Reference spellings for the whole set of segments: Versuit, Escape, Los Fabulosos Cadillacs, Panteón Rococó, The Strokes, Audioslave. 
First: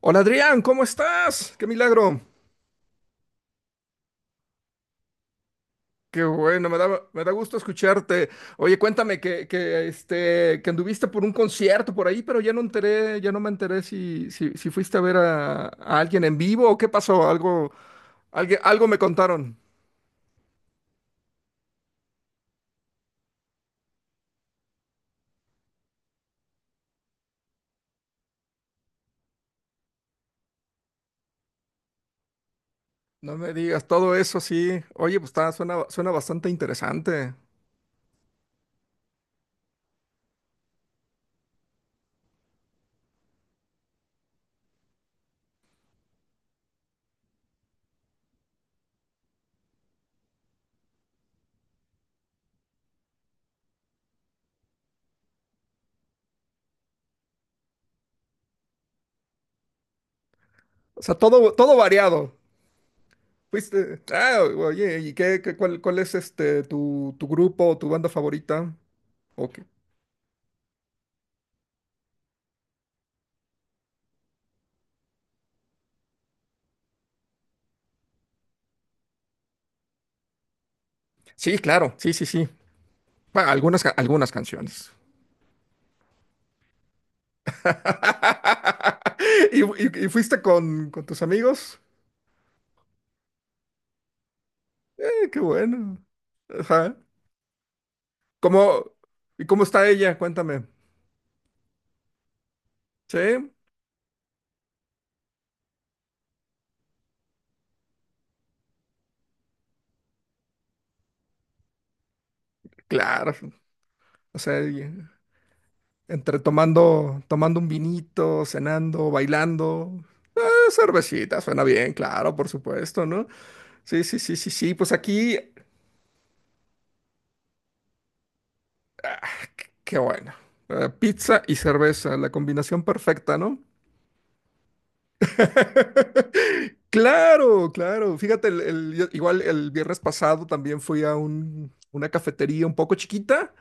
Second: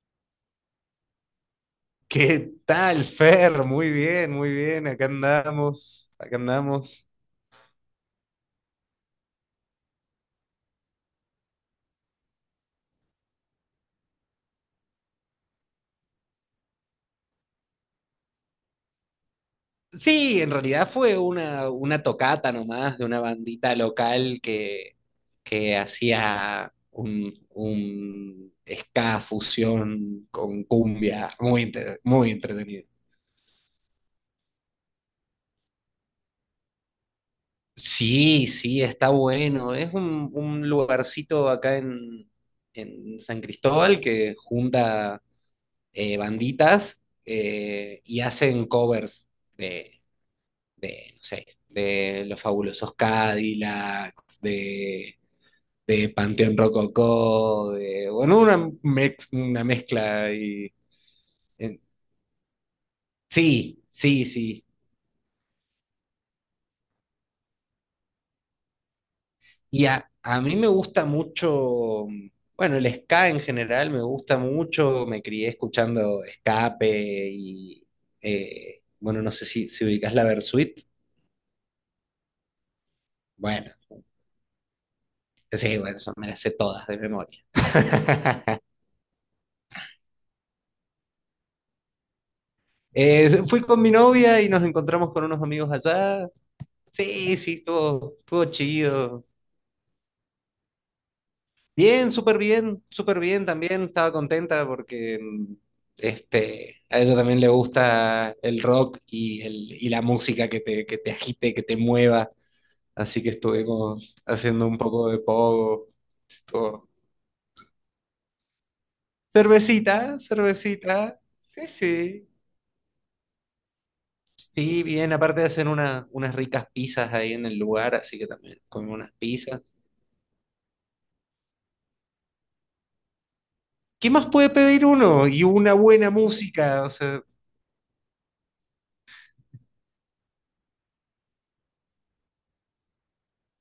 Hola Adrián, ¿cómo estás? ¡Qué milagro! ¿Qué tal, Fer? Muy bien, muy bien. Acá andamos, Qué acá bueno, me da, andamos. me da gusto escucharte. Oye, cuéntame que anduviste por un concierto por ahí, pero ya no me enteré si fuiste a ver a alguien en vivo o qué pasó, algo, algo me contaron. Sí, en realidad fue una tocata nomás de una bandita local que hacía un ska fusión con cumbia, muy, muy entretenido. No me digas, todo eso sí. Oye, pues está, suena bastante interesante. Sí, sí, está bueno. Es un lugarcito acá en San Cristóbal que junta banditas y hacen covers de, no sé, de Los Fabulosos Cadillacs, de Panteón Rococó, de, bueno, una, una mezcla. O sea, todo en- variado. sí, Fuiste. sí, Ah, sí. oye, ¿y cuál es tu grupo o tu banda favorita? Ok. Y a mí me gusta mucho, bueno, el ska en general me gusta mucho, me crié escuchando Escape y, bueno, no sé si ubicás la Versuit, Sí, claro, sí, sí, sí. Bueno, bueno. algunas, algunas canciones. Sí, bueno, eso me las sé todas de memoria. ¿Y, y fuiste con tus amigos? Fui con mi novia y nos encontramos con Qué unos amigos bueno. allá. Ajá. Sí, sí, estuvo ¿Cómo, chido. y cómo está ella? Cuéntame. Bien, súper bien, Sí, súper bien también. Estaba contenta porque a ella también le gusta el rock y, y la música que que te agite, que te mueva. Así que claro. estuvimos O sea, haciendo un poco de pogo. entre Estuvo- tomando un vinito, cenando, bailando. Cervecita, cervecita. Cervecita, suena Sí, bien, sí. claro, por supuesto, ¿no? Sí, sí, sí, sí, sí. Sí, Pues bien, aquí, aparte de hacer unas ricas pizzas ahí en el lugar, así que también comí unas pizzas. qué bueno. Pizza y cerveza, la combinación perfecta, ¿no? ¿Qué más puede pedir uno? Y una buena música, o sea. Claro, claro. Fíjate, igual el viernes pasado también fui a una cafetería un poco chiquita.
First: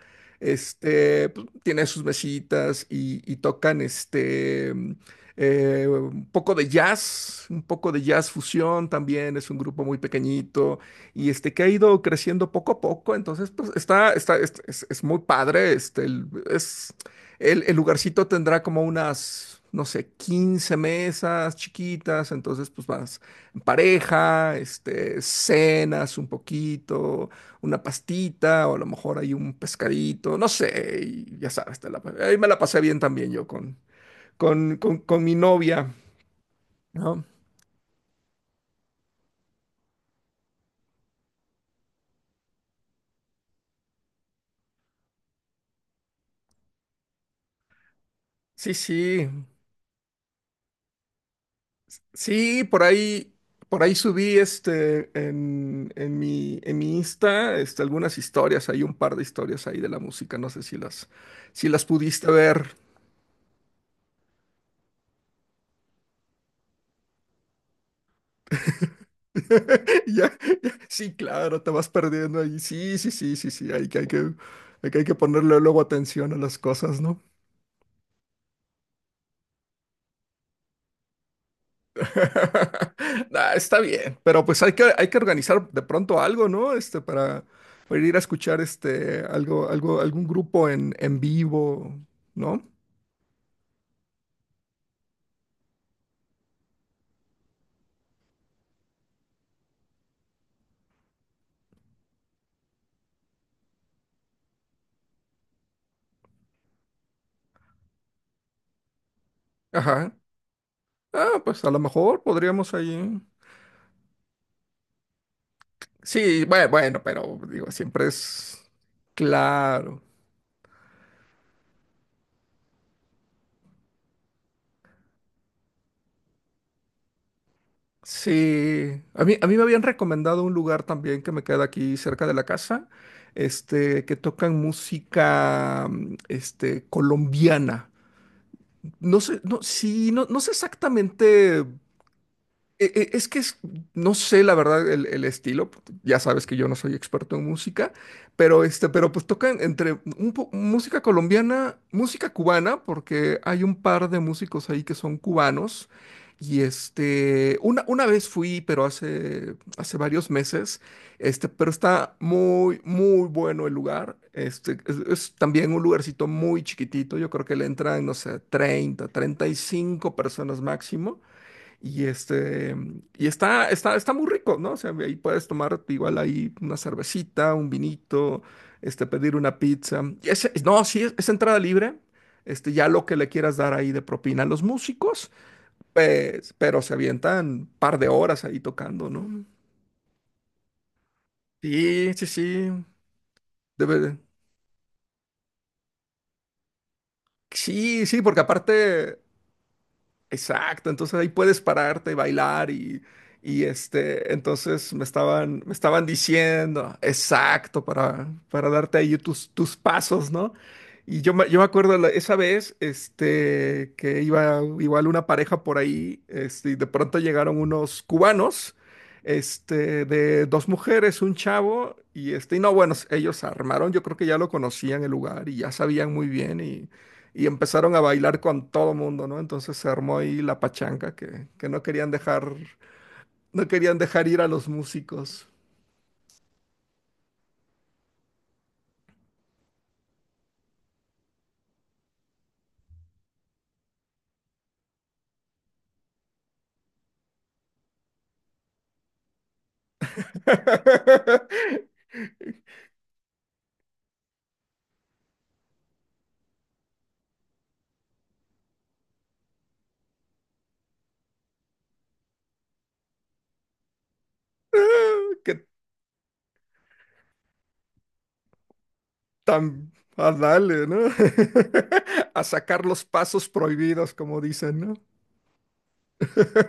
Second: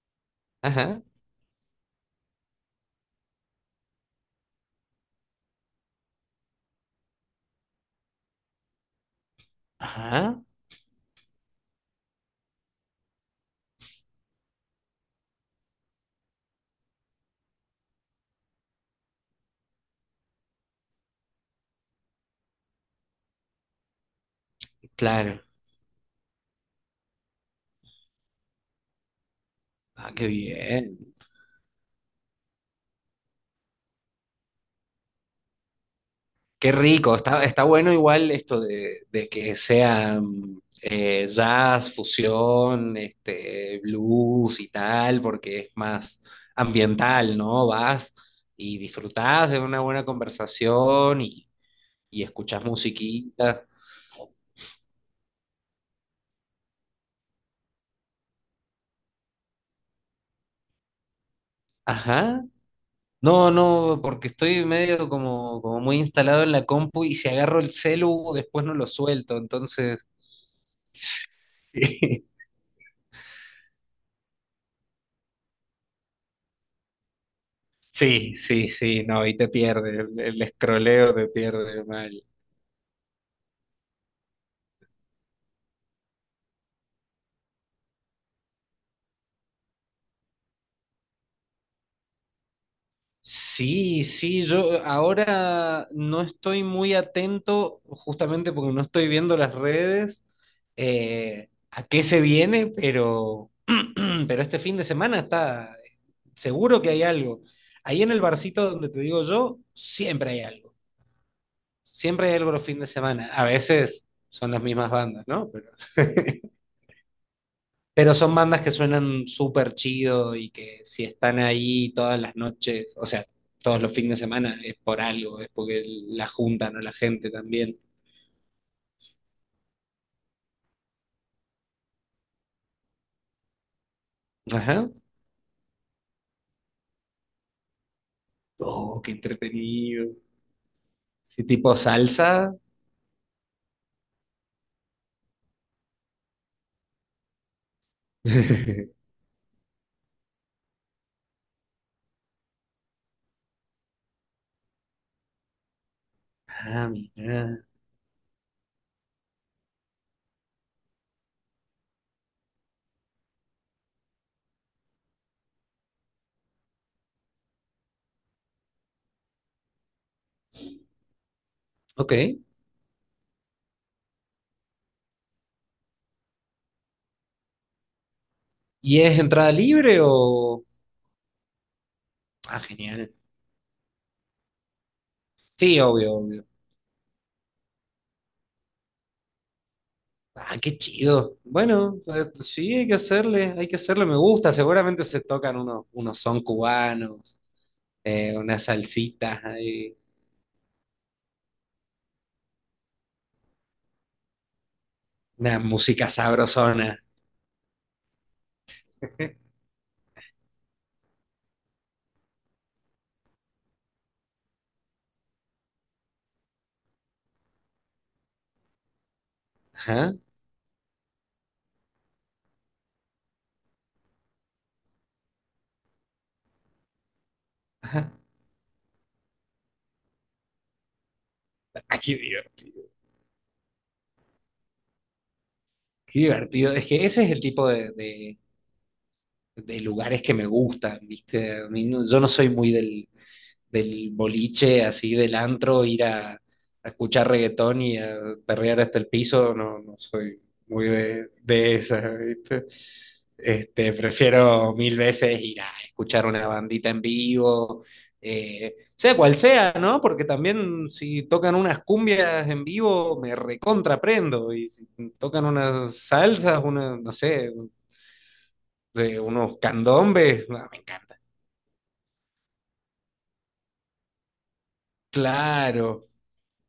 Ajá, Pues, tiene sus mesitas y tocan un poco de jazz, un poco de jazz fusión también. Es un grupo muy ajá, pequeñito y que ha ido creciendo poco a poco. Entonces, pues es muy padre. El lugarcito tendrá como unas, no sé, 15 mesas chiquitas, entonces pues vas en pareja, claro. cenas un poquito, una pastita o a lo mejor hay un Ah, qué pescadito, no bien. sé, y ya sabes, te la ahí me la pasé bien también yo con mi novia, Qué rico, ¿no? está, está bueno igual esto de que sea jazz, fusión, este, blues y tal, porque es más ambiental, ¿no? Vas Sí, y sí. disfrutás de una buena conversación y Sí, escuchás musiquita. por ahí subí en en mi Insta, algunas historias, hay un par de historias ahí de la música, no sé si las pudiste Ajá. ver. No, no, porque estoy medio como, como muy instalado en la compu y si agarro el celu, después no lo suelto. Entonces, Ya, ya, sí, claro, te vas perdiendo ahí. Sí, sí, sí, sí, sí, hay que ponerle luego atención a las cosas, ¿no? sí, sí, sí, no, y te pierde, el escroleo te pierde mal. Nah, está bien, pero pues hay que organizar de pronto algo, ¿no? Para ir a escuchar algún grupo en vivo, ¿no? Sí, sí, yo ahora no estoy muy atento, justamente porque no estoy viendo las redes, a qué se viene, pero, pero este fin de semana está seguro que hay algo. Ahí en el barcito donde te digo yo, Ajá. siempre hay algo. Ah, pues a lo mejor Siempre hay algo los podríamos fines de ahí. semana. A veces son las mismas bandas, ¿no? Sí, bueno, bueno, pero digo, siempre Pero son bandas es que suenan súper claro. chido y que si están ahí todas las noches, o sea, todos los fines de semana, es por algo, es porque la juntan o la gente también. Sí. A mí me habían recomendado un lugar también que me queda aquí cerca de la casa, que tocan Ajá. música, colombiana. Oh, qué No sé, no, entretenido. sí, no, no sé Sí, exactamente tipo salsa. Es que no sé la verdad el estilo, ya sabes que yo no soy experto en música, pero este, pero pues tocan entre música colombiana, música cubana, porque hay un par de músicos ahí que son cubanos. Y Ah, este, mira. una, una vez fui, pero hace varios meses, pero está muy, muy bueno el lugar. Es también un lugarcito muy chiquitito, yo creo que le entran, no sé, 30, 35 personas máximo. Ok. Está muy rico, ¿no? O sea, ahí puedes tomar igual ahí una cervecita, un vinito, ¿Y es pedir entrada una libre pizza. O...? No, sí, es entrada libre. Ah, Ya lo genial. que le quieras dar ahí de propina a los músicos, Sí, obvio, obvio. pues, pero se avientan par de horas ahí tocando, ¿no? Ah, qué chido. Bueno, Sí, sí, sí, sí. Hay que Debe hacerle, me de- gusta. Seguramente se tocan unos, unos son cubanos, Sí, sí, porque unas aparte. salsitas ahí. Exacto, entonces ahí puedes pararte, bailar y entonces Una me estaban música diciendo, sabrosona. exacto, para darte ahí tus pasos, ¿no? Y yo me acuerdo esa vez, que iba igual una pareja por ahí, y de pronto llegaron unos cubanos, Ajá, de dos mujeres, un chavo, y no, bueno, ellos armaron, yo creo que ya lo conocían el lugar y ya sabían muy bien y empezaron a ajá. bailar con todo mundo, ¿no? Entonces se armó ahí la pachanga que Ah, qué diver- no querían dejar ir a los músicos. qué divertido. Es que ese es el tipo de, de lugares que me gustan, ¿viste? A mí no- yo no soy muy del, del boliche, así del antro, ir a escuchar reggaetón y a perrear hasta el piso. No, no soy muy de esas, ¿viste? Este, prefiero mil veces ir a escuchar una bandita en vivo, sea cual sea, ¿no? Porque también si tocan unas cumbias en vivo, me recontraprendo. Y si tocan Que unas salsas, una, no sé, de unos tan a candombes, no, me darle, ¿no? encanta. A sacar los pasos prohibidos, como dicen, ¿no? Claro,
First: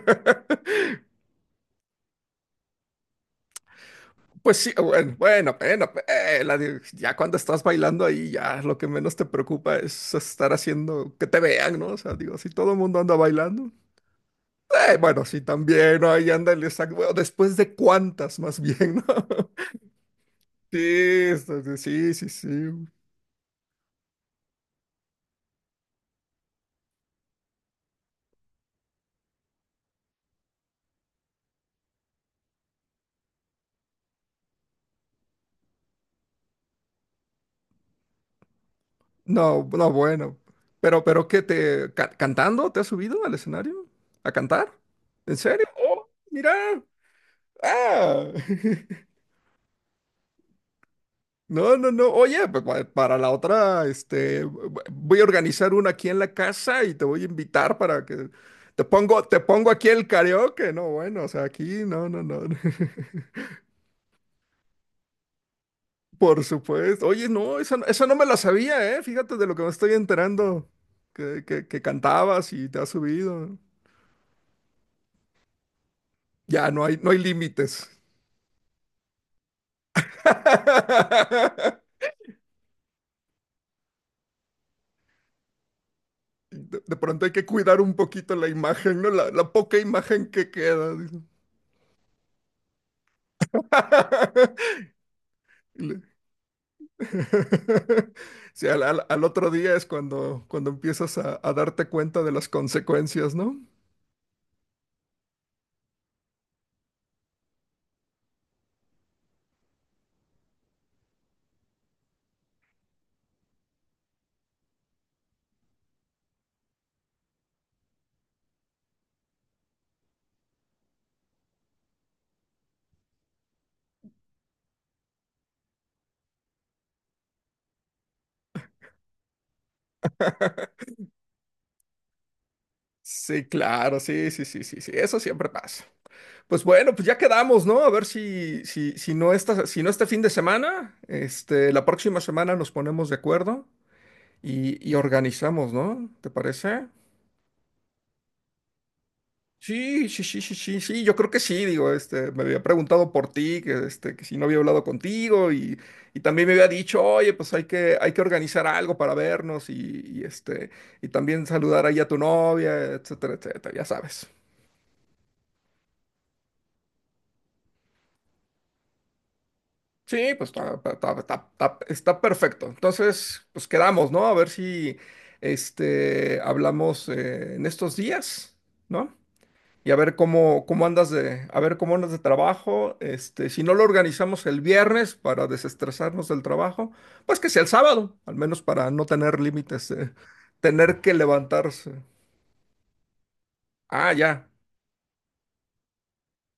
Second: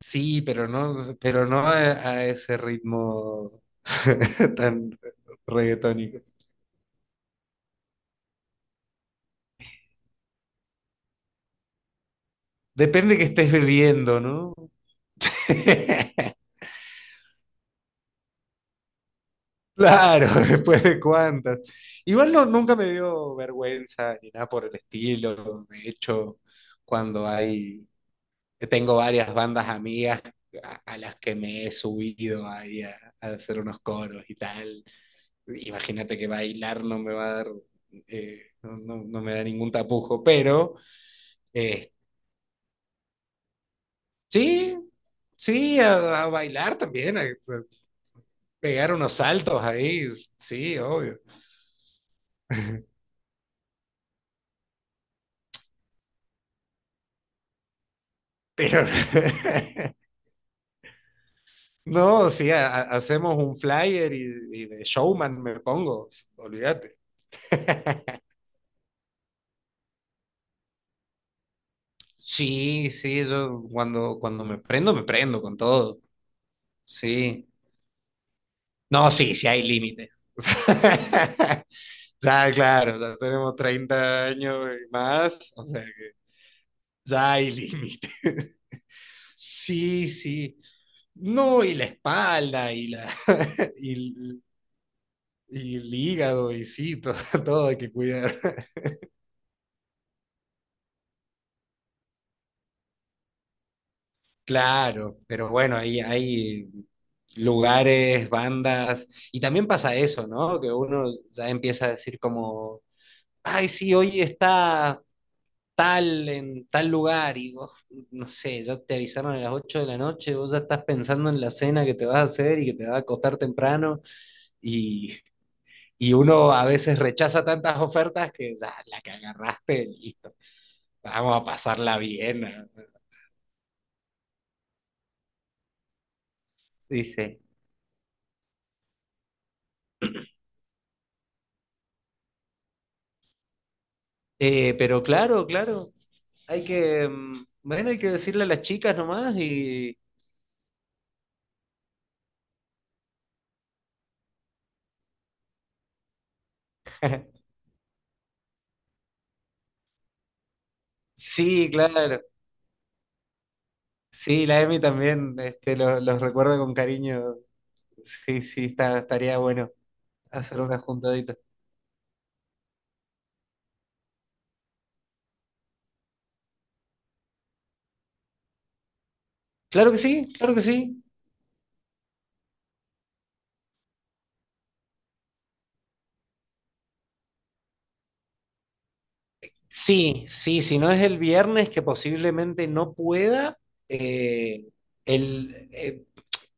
sí, pero no a ese ritmo Pues sí, tan bueno, bueno, bueno, reggaetónico. Ya cuando estás bailando ahí, ya lo que menos te preocupa es estar haciendo que te vean, ¿no? O sea, digo, si todo el mundo anda Depende que estés bailando. bebiendo, ¿no? Bueno, sí, también, ¿no? Ahí ándale, exacto. Bueno, después de cuántas, más bien, ¿no? Claro, después de Sí, cuántas. sí, sí, sí, Igual no, sí. nunca me dio vergüenza ni nada por el estilo. De hecho, cuando hay, tengo varias bandas amigas a las que me he subido ahí a hacer unos coros y tal. Imagínate que bailar no me va a dar, no me da No, ningún no, tapujo, bueno. pero Pero ¿qué eh, te cantando? ¿Te has subido al escenario? ¿A cantar? sí, ¿En serio? sí, Oh, a mira. bailar también, a Ah. pegar unos saltos ahí, sí, obvio. No, no, no. Oye, pues, para la otra, voy a organizar una aquí en la casa y te voy a invitar para que Pero te pongo aquí el karaoke. No, bueno, o sea, aquí, no, no, No, no. sí, hacemos un flyer y de showman me pongo, Por olvídate. supuesto. Oye, no, esa, no esa no me la sabía, ¿eh? Fíjate de lo que me estoy enterando. Que cantabas y te has Sí, sí, subido. yo cuando, cuando me prendo con todo. Ya, no hay Sí. límites. No, sí, sí hay límites. Ya, claro, ya tenemos 30 años y más, o sea que De pronto hay ya que hay cuidar un límites. poquito la imagen, ¿no? La poca Sí, imagen que sí. queda, dice. No, y la espalda y la y, y el Le- hígado y sí, todo, todo hay que cuidar. Sí, al otro día es cuando empiezas a darte cuenta de las consecuencias, ¿no? Claro, pero bueno, hay lugares, bandas, y también pasa eso, ¿no? Que uno ya empieza a decir como, ay, sí, hoy está tal en tal lugar, y vos, no sé, ya te avisaron a las 8 de la noche, vos ya estás pensando en la cena que te vas a hacer y que te vas a acostar temprano, y, y uno a veces rechaza tantas ofertas que ya la que agarraste, listo, vamos a pasarla bien, ¿no? Sí, claro, sí, sí, sí, sí, sí. Eso siempre pasa. Pues bueno, pues ya dice. quedamos, ¿no? A ver si no este fin de semana, la próxima semana nos ponemos de acuerdo y Pero claro, organizamos, claro, ¿no? ¿Te hay parece? que, mm, bueno, hay que decirle a las chicas nomás y... Sí, sí, sí, sí, sí, sí, yo creo que sí, digo, me había preguntado por ti, que si no había hablado contigo y también me había dicho, oye, pues hay que organizar algo para vernos y, este, y también Sí, saludar ahí a tu claro. novia, etcétera, etcétera, ya sabes. Sí, la Emi también, este, los recuerdo con cariño. Sí, sí, está, estaría bueno Sí, pues hacer una juntadita. Está perfecto. Entonces, pues quedamos, ¿no? A ver si hablamos en estos días, ¿no? Y Claro a que sí, ver claro que cómo, sí. cómo andas de, a ver cómo andas de trabajo. Si no lo organizamos el viernes para desestresarnos del trabajo, pues que sea el sábado, al menos para no tener límites de Sí, sí, si no tener es que el viernes que levantarse. posiblemente no pueda, Ah, ya. eh, el, eh,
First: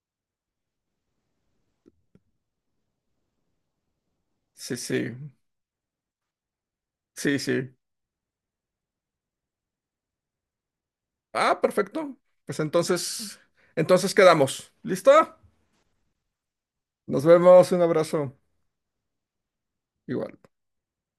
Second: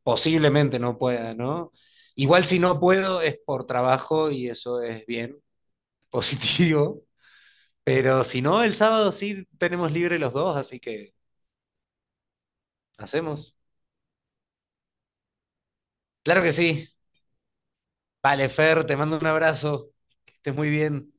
posiblemente no pueda, ¿no? Igual si no puedo es por trabajo y Sí, eso es sí. bien, positivo. Sí, sí. Pero si no, el sábado sí tenemos libre los dos, así que Ah, perfecto. Pues hacemos. entonces quedamos. ¿Listo? Claro que sí. Nos vemos, un abrazo. Vale, Fer, te mando un abrazo. Que Igual. estés muy bien.